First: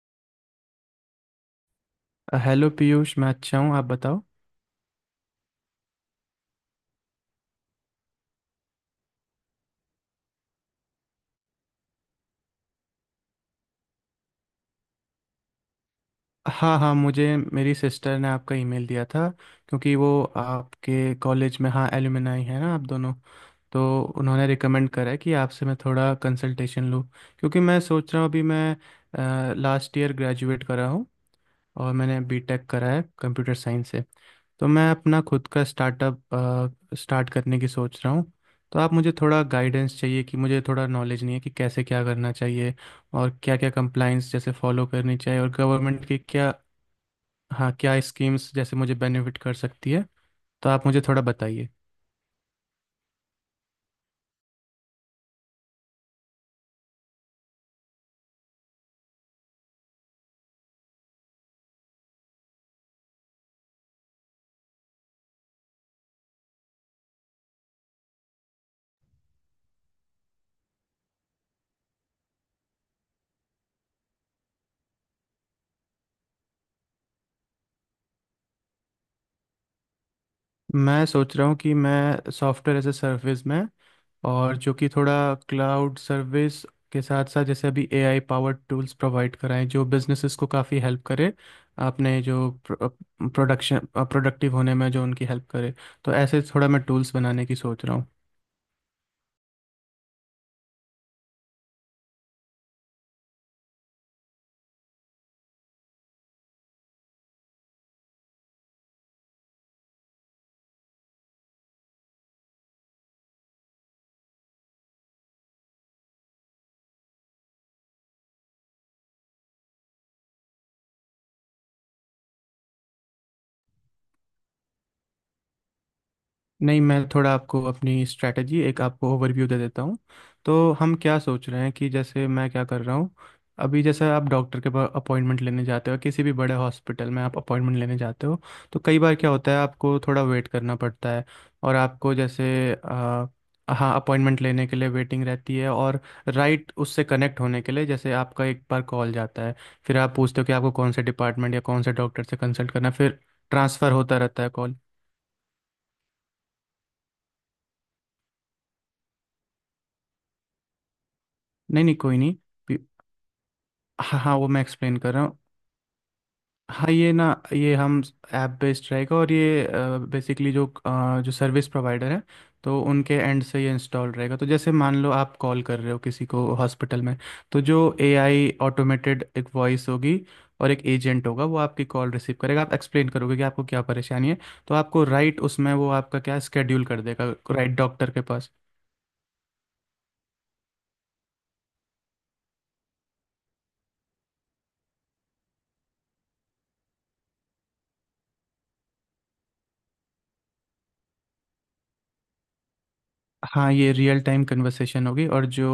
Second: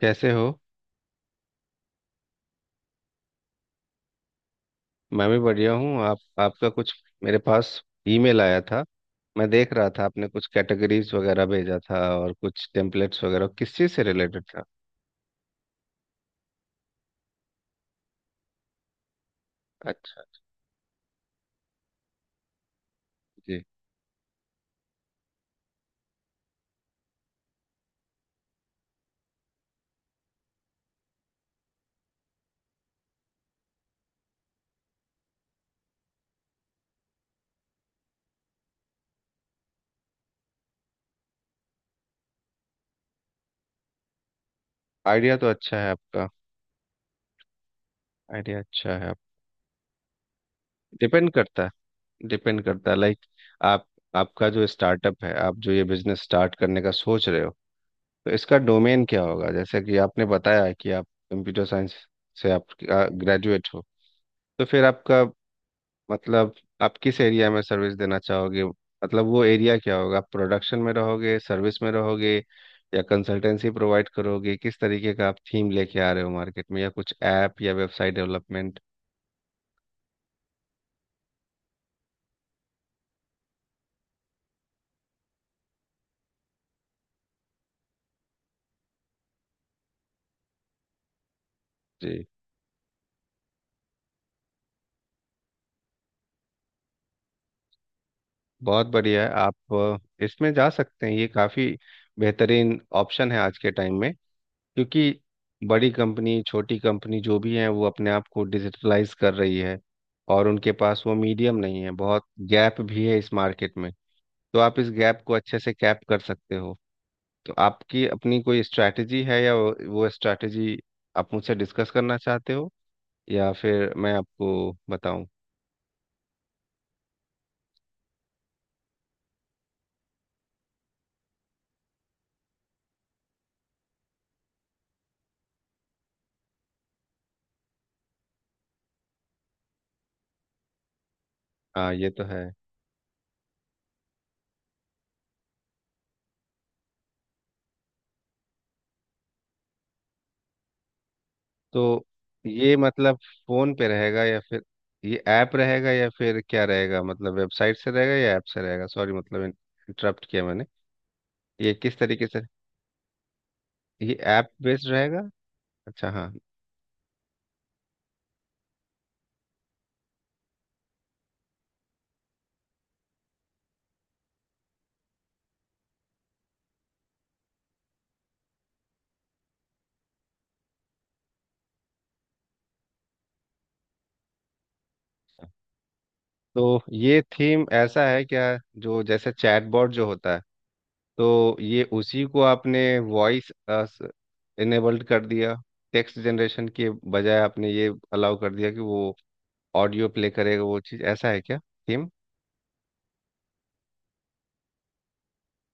कैसे हो। हेलो पीयूष। मैं अच्छा हूँ, आप बताओ। मैं भी बढ़िया हूँ। आप आपका कुछ मेरे पास ईमेल आया था। मैं देख रहा था आपने कुछ कैटेगरीज वगैरह भेजा था और कुछ टेम्पलेट्स वगैरह, किस चीज़ से रिलेटेड था? हाँ, हाँ, मुझे मेरी सिस्टर ने आपका ईमेल दिया था, क्योंकि अच्छा। वो आपके कॉलेज में, हाँ, एलुमनाई है ना, आप दोनों। जी। तो उन्होंने रिकमेंड करा है कि आपसे मैं थोड़ा कंसल्टेशन लूँ, क्योंकि मैं सोच रहा हूँ, अभी मैं लास्ट ईयर ग्रेजुएट करा हूँ, और मैंने बीटेक करा है कंप्यूटर साइंस से। तो मैं अपना खुद का स्टार्टअप स्टार्ट करने की सोच रहा हूँ। तो आप मुझे थोड़ा गाइडेंस चाहिए, कि मुझे थोड़ा नॉलेज नहीं है कि कैसे क्या करना चाहिए, और क्या क्या कंप्लाइंस जैसे फॉलो करनी आइडिया चाहिए, तो और अच्छा है गवर्नमेंट की आपका। क्या, हाँ, क्या स्कीम्स आइडिया जैसे मुझे अच्छा है। आप बेनिफिट कर सकती है। तो आप मुझे थोड़ा डिपेंड करता बताइए। है, डिपेंड करता है। लाइक, आप आपका जो स्टार्टअप है, आप जो ये बिजनेस स्टार्ट करने का सोच रहे हो, तो इसका डोमेन क्या होगा? जैसे कि आपने बताया कि आप कंप्यूटर साइंस से आप ग्रेजुएट हो, तो फिर आपका मतलब आप किस एरिया में सर्विस देना चाहोगे? मतलब वो एरिया क्या होगा? आप प्रोडक्शन में रहोगे, सर्विस में रहोगे, या कंसल्टेंसी प्रोवाइड करोगे? किस तरीके का आप थीम लेके आ रहे हो मार्केट में, या कुछ ऐप या वेबसाइट डेवलपमेंट? मैं सोच रहा हूँ कि मैं सॉफ्टवेयर एज ए सर्विस में, और जो कि थोड़ा क्लाउड सर्विस के साथ साथ, जैसे अभी एआई पावर्ड टूल्स प्रोवाइड कराएं जो बिजनेसेस को काफ़ी हेल्प करे, आपने जी, जो प्रोडक्शन प्रोडक्टिव होने में जो उनकी हेल्प करे। तो ऐसे थोड़ा मैं टूल्स बनाने की सोच रहा हूँ। बहुत बढ़िया है। आप इसमें जा सकते हैं। ये काफ़ी बेहतरीन ऑप्शन है आज के टाइम में। क्योंकि बड़ी कंपनी छोटी कंपनी जो भी है वो अपने आप को डिजिटलाइज कर रही है, और उनके पास वो मीडियम नहीं है, बहुत गैप भी है इस मार्केट में। तो आप इस गैप को अच्छे से कैप कर सकते हो। तो आपकी अपनी कोई स्ट्रैटेजी है, या वो स्ट्रैटेजी आप मुझसे डिस्कस करना चाहते हो, या फिर मैं आपको बताऊं? नहीं, मैं थोड़ा आपको अपनी स्ट्रैटेजी, एक आपको ओवरव्यू दे देता हूँ। तो हम क्या सोच रहे हैं, कि जैसे मैं क्या कर रहा हूँ, अभी जैसे आप डॉक्टर के पास अपॉइंटमेंट लेने जाते हो, किसी भी बड़े हॉस्पिटल में आप अपॉइंटमेंट लेने जाते हो, तो कई बार क्या होता है, आपको थोड़ा वेट करना पड़ता है, और हाँ, ये आपको तो है। जैसे हाँ, अपॉइंटमेंट लेने के लिए वेटिंग रहती है, और राइट, उससे कनेक्ट होने के लिए, जैसे आपका एक बार कॉल जाता है, फिर आप पूछते हो कि आपको कौन से डिपार्टमेंट या कौन से तो डॉक्टर से कंसल्ट ये करना है, मतलब फिर फोन पे ट्रांसफ़र होता रहेगा या रहता है फिर कॉल। ये ऐप रहेगा, या फिर क्या रहेगा? मतलब वेबसाइट से रहेगा या ऐप से रहेगा? सॉरी, मतलब इंटरप्ट किया मैंने। ये नहीं, नहीं, किस कोई तरीके से, नहीं। ये हाँ, हाँ, वो ऐप मैं बेस्ड एक्सप्लेन कर रहा रहेगा? हूँ। अच्छा, हाँ। हाँ, ये ना, ये हम ऐप बेस्ड रहेगा, और ये बेसिकली जो सर्विस प्रोवाइडर है, तो उनके एंड से ये इंस्टॉल रहेगा। तो जैसे मान लो, आप कॉल कर रहे हो किसी को हॉस्पिटल में, तो जो एआई ऑटोमेटेड एक वॉइस होगी और एक एजेंट होगा, वो आपकी कॉल रिसीव करेगा। आप एक्सप्लेन करोगे कि आपको क्या परेशानी है, तो आपको राइट उसमें वो आपका क्या तो स्केड्यूल कर ये देगा, थीम राइट ऐसा डॉक्टर के है क्या, पास। जो जैसे चैटबॉट जो होता है, तो ये उसी को आपने वॉइस इनेबल्ड कर दिया? टेक्स्ट जनरेशन के बजाय आपने ये अलाउ कर दिया कि वो ऑडियो प्ले करेगा? वो चीज़ ऐसा है क्या थीम? हाँ, ये रियल टाइम कन्वर्सेशन होगी, और जो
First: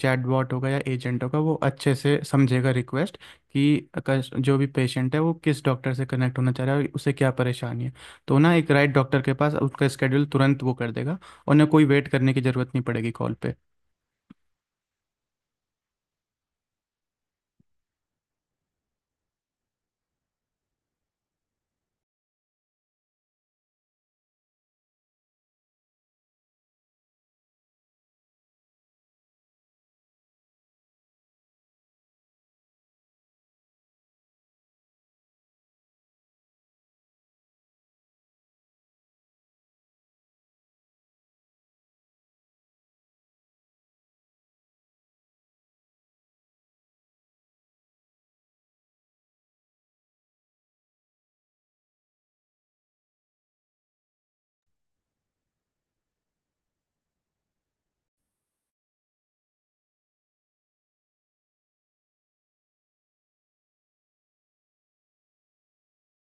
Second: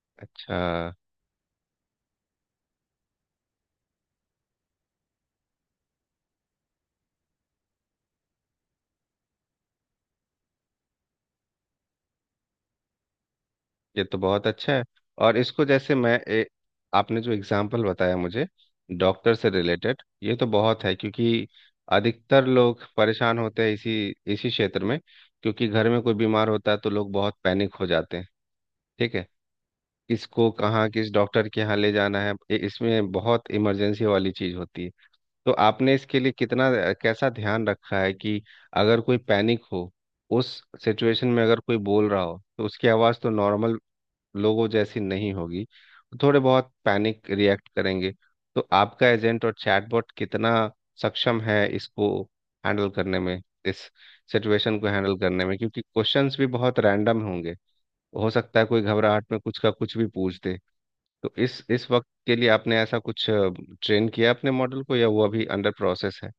चैटबॉट अच्छा। होगा या एजेंट होगा, वो अच्छे से समझेगा रिक्वेस्ट, कि जो भी पेशेंट है, वो किस डॉक्टर से कनेक्ट होना चाह रहा है और उसे क्या परेशानी है। तो ना एक राइट डॉक्टर के पास उसका स्केड्यूल तुरंत वो कर देगा, और ना कोई वेट करने की ज़रूरत नहीं पड़ेगी कॉल पे। ये तो बहुत अच्छा है। और इसको जैसे मैं आपने जो एग्जांपल बताया मुझे डॉक्टर से रिलेटेड, ये तो बहुत है। क्योंकि अधिकतर लोग परेशान होते हैं इसी इसी क्षेत्र में। क्योंकि घर में कोई बीमार होता है तो लोग बहुत पैनिक हो जाते हैं। ठीक है। किसको कहाँ किस डॉक्टर के यहाँ ले जाना है, इसमें बहुत इमरजेंसी वाली चीज होती है। तो आपने इसके लिए कितना कैसा ध्यान रखा है कि अगर कोई पैनिक हो, उस सिचुएशन में अगर कोई बोल रहा हो, तो उसकी आवाज़ तो नॉर्मल लोगों जैसी नहीं होगी, थोड़े बहुत पैनिक रिएक्ट करेंगे। तो आपका एजेंट और चैटबॉट कितना सक्षम है इसको हैंडल करने में, इस सिचुएशन को हैंडल करने में? क्योंकि क्वेश्चंस भी बहुत रैंडम होंगे। हो सकता है कोई घबराहट में कुछ का कुछ भी पूछ दे। तो इस वक्त के लिए आपने ऐसा कुछ ट्रेन किया अपने मॉडल को, या वो अभी अंडर प्रोसेस है?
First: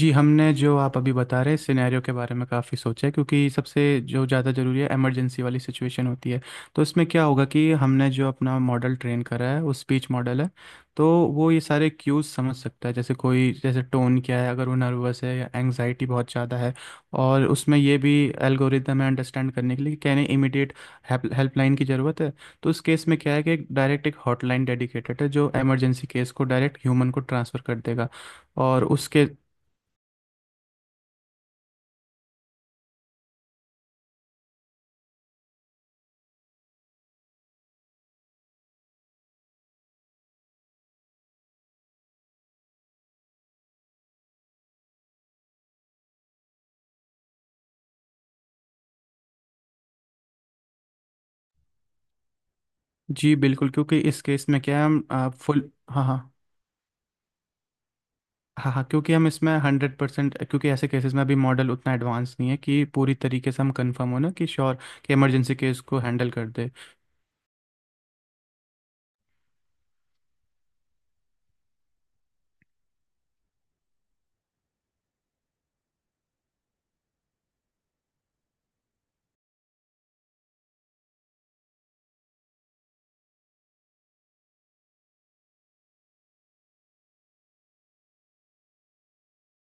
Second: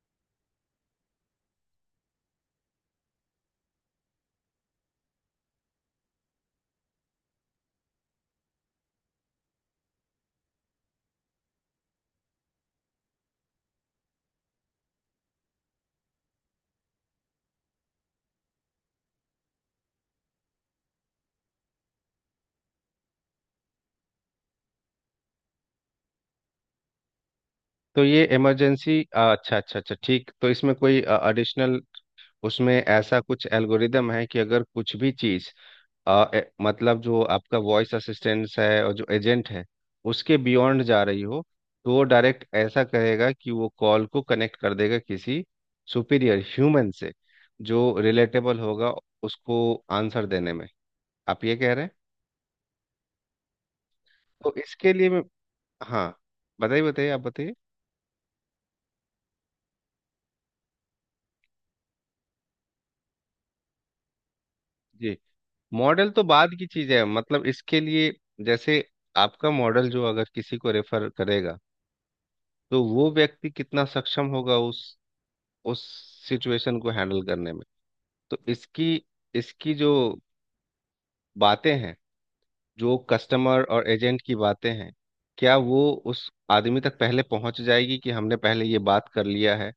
जी, हमने जो आप अभी बता रहे सिनेरियो के बारे में काफ़ी सोचा है, क्योंकि सबसे जो ज़्यादा ज़रूरी है इमरजेंसी वाली सिचुएशन होती है। तो इसमें क्या होगा कि हमने जो अपना मॉडल ट्रेन करा है वो स्पीच मॉडल है। तो वो ये सारे क्यूज समझ सकता है, जैसे कोई जैसे टोन क्या है, अगर वो नर्वस है या एंग्जाइटी बहुत ज़्यादा है, और उसमें ये भी एल्गोरिदम है अंडरस्टैंड करने के लिए, कि कहने इमीडिएट हेल्पलाइन की ज़रूरत है। तो इस केस में क्या है कि एक डायरेक्ट एक हॉटलाइन डेडिकेटेड है, जो इमरजेंसी केस को डायरेक्ट ह्यूमन को ट्रांसफ़र कर तो देगा, ये और इमरजेंसी, उसके। अच्छा अच्छा अच्छा, ठीक। तो इसमें कोई एडिशनल उसमें ऐसा कुछ एल्गोरिदम है कि अगर कुछ भी चीज़ मतलब जो आपका वॉइस असिस्टेंस है और जो एजेंट है, उसके बियॉन्ड जा रही हो, तो वो डायरेक्ट ऐसा कहेगा कि वो कॉल को कनेक्ट कर देगा किसी सुपीरियर ह्यूमन से जो रिलेटेबल होगा उसको आंसर देने में, आप ये कह रहे हैं? जी बिल्कुल, क्योंकि इस केस तो में क्या है, इसके हम लिए, फुल, हाँ, हाँ, हाँ, बताइए बताइए, आप बताइए। हाँ, हाँ, क्योंकि हम इसमें 100%, क्योंकि ऐसे केसेस में अभी मॉडल उतना एडवांस नहीं है कि पूरी तरीके से हम कंफर्म हो ना कि श्योर, कि जी। इमरजेंसी केस को मॉडल तो हैंडल कर बाद की दे। चीज़ है, मतलब इसके लिए जैसे आपका मॉडल जो अगर किसी को रेफर करेगा, तो वो व्यक्ति कितना सक्षम होगा उस सिचुएशन को हैंडल करने में? तो इसकी इसकी जो बातें हैं, जो कस्टमर और एजेंट की बातें हैं, क्या वो उस आदमी तक पहले पहुंच जाएगी कि हमने पहले ये बात कर लिया है,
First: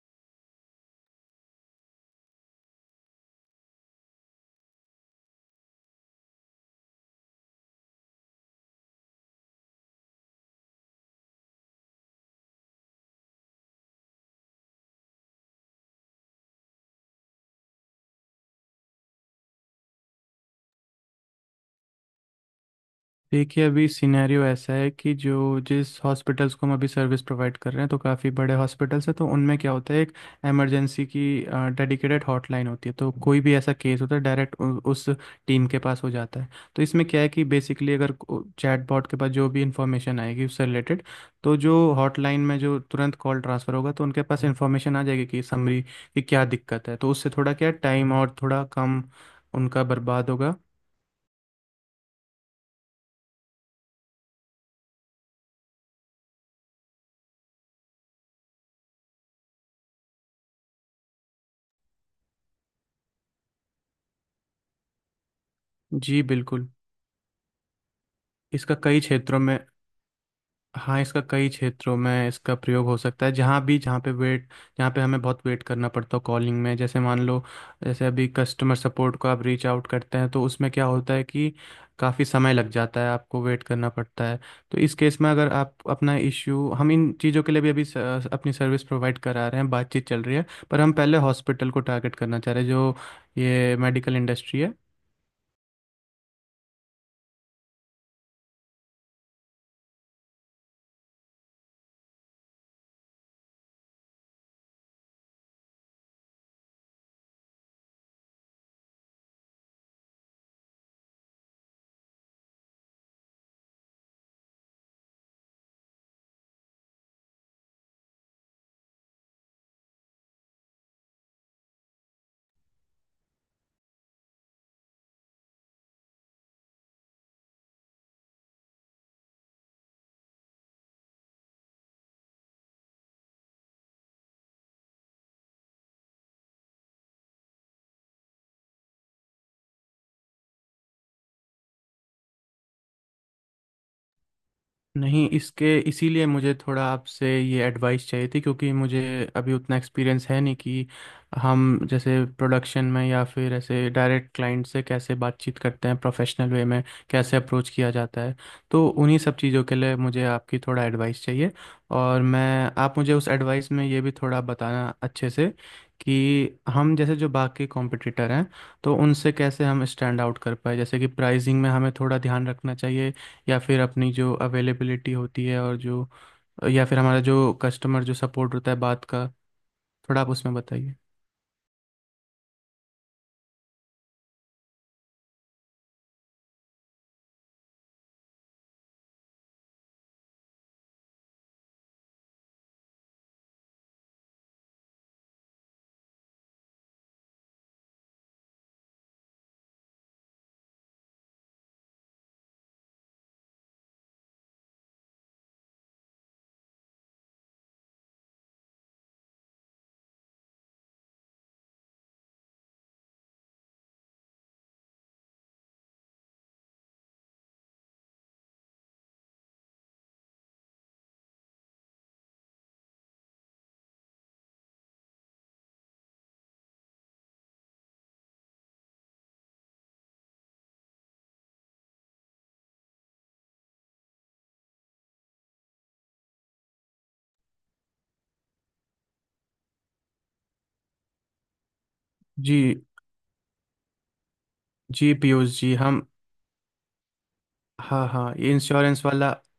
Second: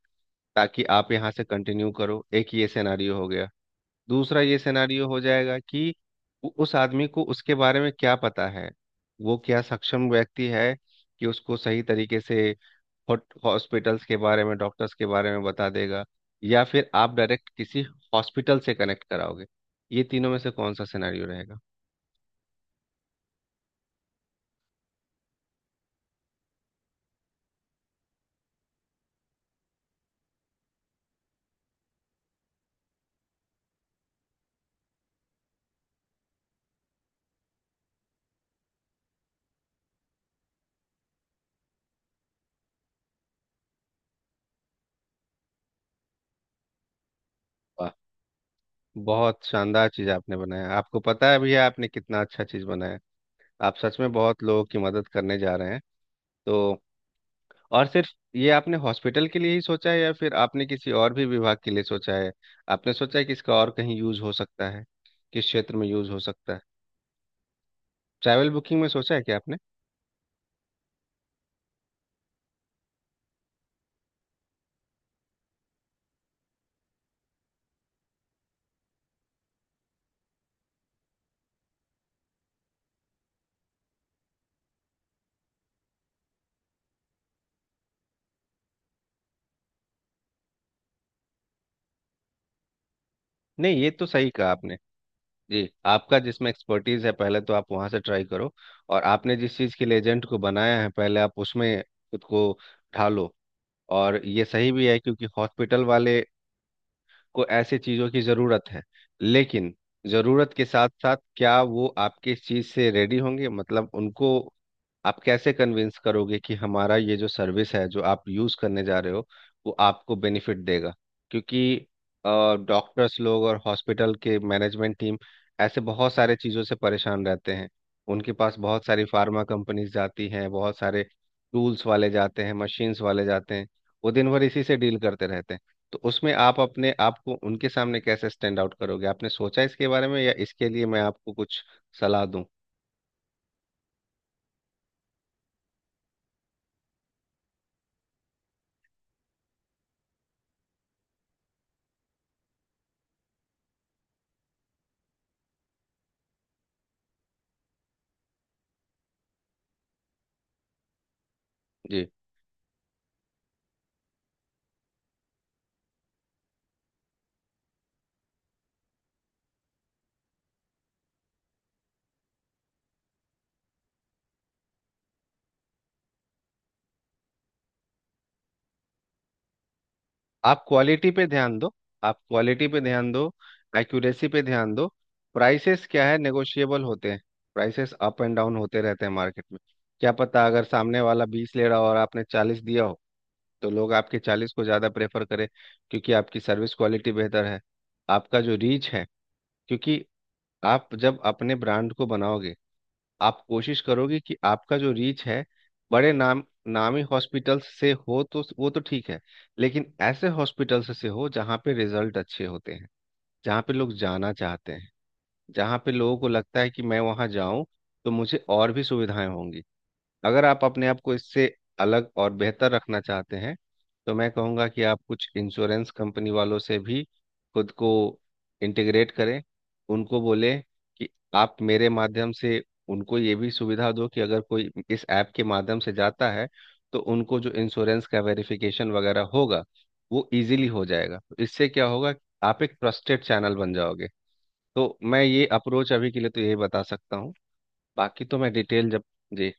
ताकि आप यहाँ से कंटिन्यू करो, एक ये सिनेरियो हो गया। दूसरा ये सिनेरियो हो जाएगा कि उस आदमी को उसके बारे में क्या पता है, वो क्या सक्षम व्यक्ति है कि उसको सही तरीके से हॉस्पिटल्स के बारे में डॉक्टर्स के बारे में बता देगा, या फिर आप डायरेक्ट किसी हॉस्पिटल से कनेक्ट कराओगे? ये तीनों में से कौन सा सिनेरियो रहेगा? देखिए, अभी सिनेरियो ऐसा है कि जो जिस हॉस्पिटल्स को हम अभी सर्विस प्रोवाइड कर रहे हैं, तो काफ़ी बड़े हॉस्पिटल्स हैं। तो उनमें क्या होता है, एक इमरजेंसी की डेडिकेटेड हॉटलाइन होती है, तो कोई भी ऐसा केस होता है, डायरेक्ट उस टीम के पास हो जाता है। तो इसमें क्या है कि बेसिकली, अगर चैटबॉट के पास जो भी इंफॉर्मेशन आएगी उससे रिलेटेड, तो जो हॉटलाइन में जो तुरंत कॉल ट्रांसफ़र होगा, तो उनके पास इंफॉर्मेशन आ जाएगी, कि समरी कि क्या दिक्कत है। तो उससे थोड़ा क्या वाह, टाइम और थोड़ा कम बहुत उनका शानदार चीज बर्बाद आपने होगा। बनाया। आपको पता है भैया, आपने कितना अच्छा चीज बनाया। आप सच में बहुत लोगों की मदद करने जा रहे हैं। तो और सिर्फ ये आपने हॉस्पिटल के लिए ही सोचा है, या फिर आपने किसी और भी विभाग के लिए सोचा है? आपने सोचा है कि इसका और कहीं यूज हो सकता है, किस क्षेत्र में यूज हो जी सकता है? बिल्कुल। ट्रैवल इसका बुकिंग में कई सोचा है क्या क्षेत्रों आपने? में, हाँ, इसका कई क्षेत्रों में इसका प्रयोग हो सकता है। जहाँ भी जहाँ पे वेट, जहाँ पे हमें बहुत वेट करना पड़ता है कॉलिंग में, जैसे मान लो, जैसे अभी कस्टमर सपोर्ट को आप रीच आउट करते हैं, तो उसमें क्या होता है कि काफ़ी समय लग जाता है, आपको वेट करना पड़ता है। तो इस केस में अगर आप अपना इश्यू, हम इन चीज़ों के लिए भी अभी अपनी सर्विस प्रोवाइड करा रहे हैं, बातचीत चल रही है, पर हम पहले हॉस्पिटल को टारगेट करना चाह रहे हैं, जो ये नहीं, ये तो मेडिकल सही कहा इंडस्ट्री है। आपने। जी, आपका जिसमें एक्सपर्टीज है, पहले तो आप वहां से ट्राई करो। और आपने जिस चीज के लिए एजेंट को बनाया है, पहले आप उसमें खुद को ढालो। और ये सही भी है, क्योंकि हॉस्पिटल वाले को ऐसे चीजों की जरूरत है। लेकिन जरूरत के साथ साथ क्या वो आपके इस चीज से रेडी होंगे? मतलब उनको आप कैसे कन्विंस करोगे कि हमारा ये जो सर्विस है जो आप यूज करने जा रहे हो, वो आपको बेनिफिट देगा? क्योंकि डॉक्टर्स लोग और हॉस्पिटल के मैनेजमेंट टीम ऐसे बहुत सारे चीज़ों से परेशान रहते हैं। उनके पास बहुत सारी फार्मा कंपनीज जाती हैं, बहुत सारे टूल्स वाले जाते हैं, मशीन्स वाले जाते हैं। वो दिन भर इसी से डील करते रहते हैं। तो उसमें आप अपने आप को उनके सामने कैसे स्टैंड आउट करोगे? आपने सोचा इसके बारे में, या इसके लिए मैं आपको कुछ सलाह दूं? नहीं, इसके इसीलिए मुझे थोड़ा आपसे ये एडवाइस चाहिए थी, क्योंकि मुझे अभी उतना एक्सपीरियंस है नहीं कि हम जैसे प्रोडक्शन में या फिर ऐसे डायरेक्ट क्लाइंट से कैसे बातचीत करते हैं, प्रोफेशनल वे में कैसे अप्रोच किया जाता है। तो उन्हीं सब चीज़ों के लिए मुझे आपकी थोड़ा एडवाइस चाहिए। जी। और मैं आप मुझे उस एडवाइस में ये भी थोड़ा बताना अच्छे से, कि हम जैसे जो बाकी कॉम्पिटिटर हैं, तो उनसे कैसे हम स्टैंड आउट कर पाए। जैसे कि प्राइसिंग में हमें थोड़ा ध्यान रखना चाहिए, या फिर अपनी जो अवेलेबिलिटी होती है, और जो, या फिर हमारा जो कस्टमर जो सपोर्ट होता है बात का, थोड़ा आप उसमें आप बताइए। क्वालिटी पे ध्यान दो। आप क्वालिटी पे ध्यान दो। एक्यूरेसी पे ध्यान दो। प्राइसेस क्या है, नेगोशिएबल होते हैं। प्राइसेस अप एंड डाउन होते रहते हैं मार्केट में। क्या पता अगर सामने वाला बीस ले रहा हो और आपने चालीस दिया हो, तो लोग आपके चालीस को ज़्यादा प्रेफर करें, क्योंकि आपकी सर्विस क्वालिटी बेहतर है। आपका जो रीच है, क्योंकि आप जब अपने ब्रांड को बनाओगे, आप कोशिश करोगे कि आपका जो रीच है बड़े नाम नामी हॉस्पिटल से हो, तो वो तो ठीक है। लेकिन ऐसे हॉस्पिटल से हो जहाँ पे रिजल्ट अच्छे होते हैं, जहाँ पे लोग जाना चाहते हैं, जहाँ पे लोगों को लगता है कि मैं वहाँ जाऊं तो मुझे और भी सुविधाएं होंगी। अगर आप अपने आप को इससे अलग और बेहतर रखना चाहते हैं, तो मैं कहूँगा कि आप कुछ इंश्योरेंस कंपनी वालों से भी खुद को इंटीग्रेट करें। उनको बोले कि आप मेरे माध्यम से उनको ये भी सुविधा दो कि अगर कोई इस ऐप के माध्यम से जाता है, तो उनको जो इंश्योरेंस का वेरिफिकेशन वगैरह होगा, वो इजीली हो जाएगा। तो इससे क्या होगा, आप एक जी। ट्रस्टेड चैनल बन जाओगे। तो जी मैं ये पीयूष जी, अप्रोच हम, अभी के लिए तो यही बता सकता हूँ। हाँ, बाकी हाँ, तो ये मैं डिटेल जब, इंश्योरेंस वाला, जी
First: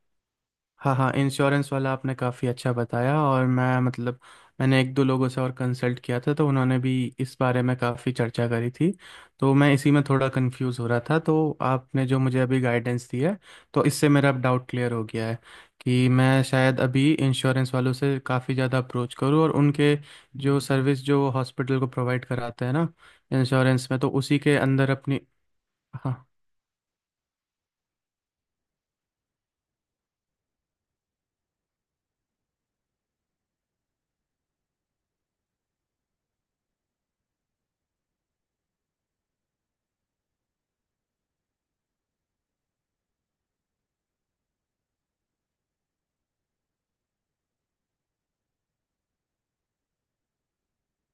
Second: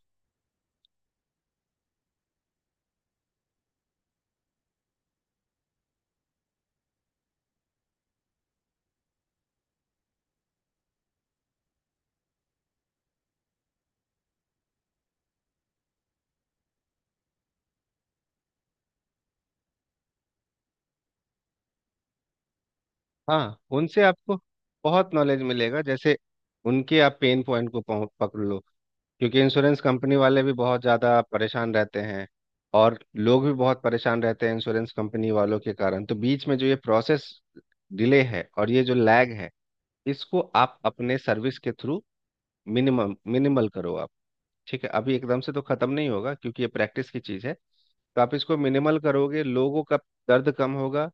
हाँ, हाँ, इंश्योरेंस वाला आपने काफ़ी अच्छा बताया, और मैं मतलब, मैंने एक दो लोगों से और कंसल्ट किया था, तो उन्होंने भी इस बारे में काफ़ी चर्चा करी थी, तो मैं इसी में थोड़ा कंफ्यूज हो रहा था। तो आपने जो मुझे अभी गाइडेंस दी है, तो इससे मेरा अब डाउट क्लियर हो गया है, कि मैं शायद अभी इंश्योरेंस वालों से काफ़ी ज़्यादा अप्रोच करूँ, और उनके जो सर्विस जो हॉस्पिटल को प्रोवाइड कराते हैं ना, हाँ, इंश्योरेंस में, उनसे तो आपको उसी के अंदर बहुत अपनी, नॉलेज मिलेगा। जैसे हाँ, उनके आप पेन पॉइंट को पकड़ लो। क्योंकि इंश्योरेंस कंपनी वाले भी बहुत ज़्यादा परेशान रहते हैं, और लोग भी बहुत परेशान रहते हैं इंश्योरेंस कंपनी वालों के कारण। तो बीच में जो ये प्रोसेस डिले है और ये जो लैग है, इसको आप अपने सर्विस के थ्रू मिनिमम मिनिमल करो आप। ठीक है, अभी एकदम से तो ख़त्म नहीं होगा क्योंकि ये प्रैक्टिस की चीज़ है। तो आप इसको मिनिमल करोगे, लोगों का दर्द कम होगा,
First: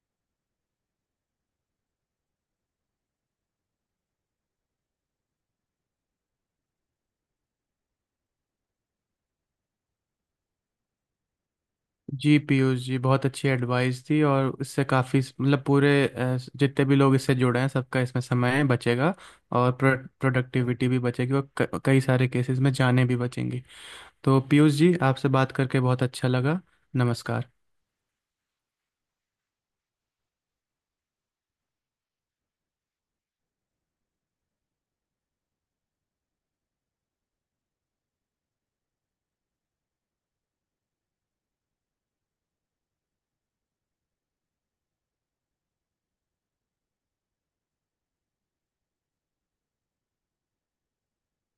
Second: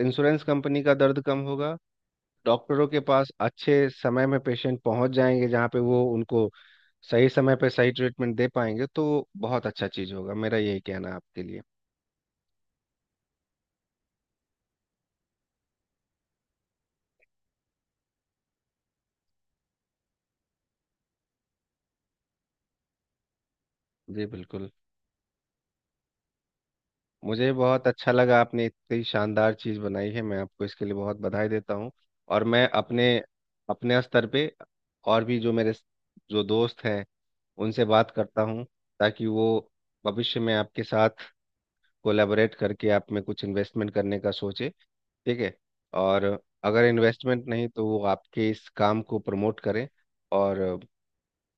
इंश्योरेंस कंपनी का दर्द कम होगा, डॉक्टरों के पास अच्छे समय में पेशेंट पहुंच जाएंगे जहाँ पे वो उनको सही समय पे सही ट्रीटमेंट दे पाएंगे। तो बहुत अच्छा चीज़ होगा, मेरा यही कहना है आपके लिए। जी पीयूष जी, बहुत अच्छी एडवाइस थी, और इससे काफ़ी मतलब पूरे जितने भी लोग इससे जुड़े हैं, सबका इसमें समय बचेगा, और प्रोडक्टिविटी भी बचेगी, और कई सारे केसेस में जानें भी बचेंगी। जी तो बिल्कुल। पीयूष जी, आपसे बात करके बहुत अच्छा लगा। नमस्कार। मुझे बहुत अच्छा लगा, आपने इतनी शानदार चीज़ बनाई है, मैं आपको इसके लिए बहुत बधाई देता हूँ। और मैं अपने अपने स्तर पे और भी जो मेरे जो दोस्त हैं उनसे बात करता हूँ, ताकि वो भविष्य में आपके साथ कोलैबोरेट करके आप में कुछ इन्वेस्टमेंट करने का सोचे। ठीक है। और अगर इन्वेस्टमेंट नहीं, तो वो आपके इस काम को प्रमोट करें। और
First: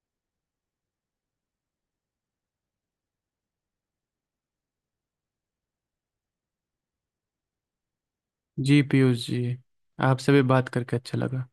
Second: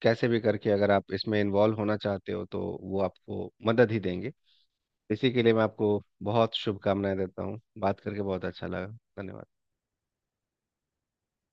कैसे भी करके अगर आप इसमें इन्वॉल्व होना चाहते हो, तो वो आपको मदद ही देंगे। इसी के लिए मैं आपको बहुत शुभकामनाएं देता हूँ। बात करके बहुत अच्छा जी लगा। पीयूष धन्यवाद। जी, आपसे भी बात करके अच्छा लगा।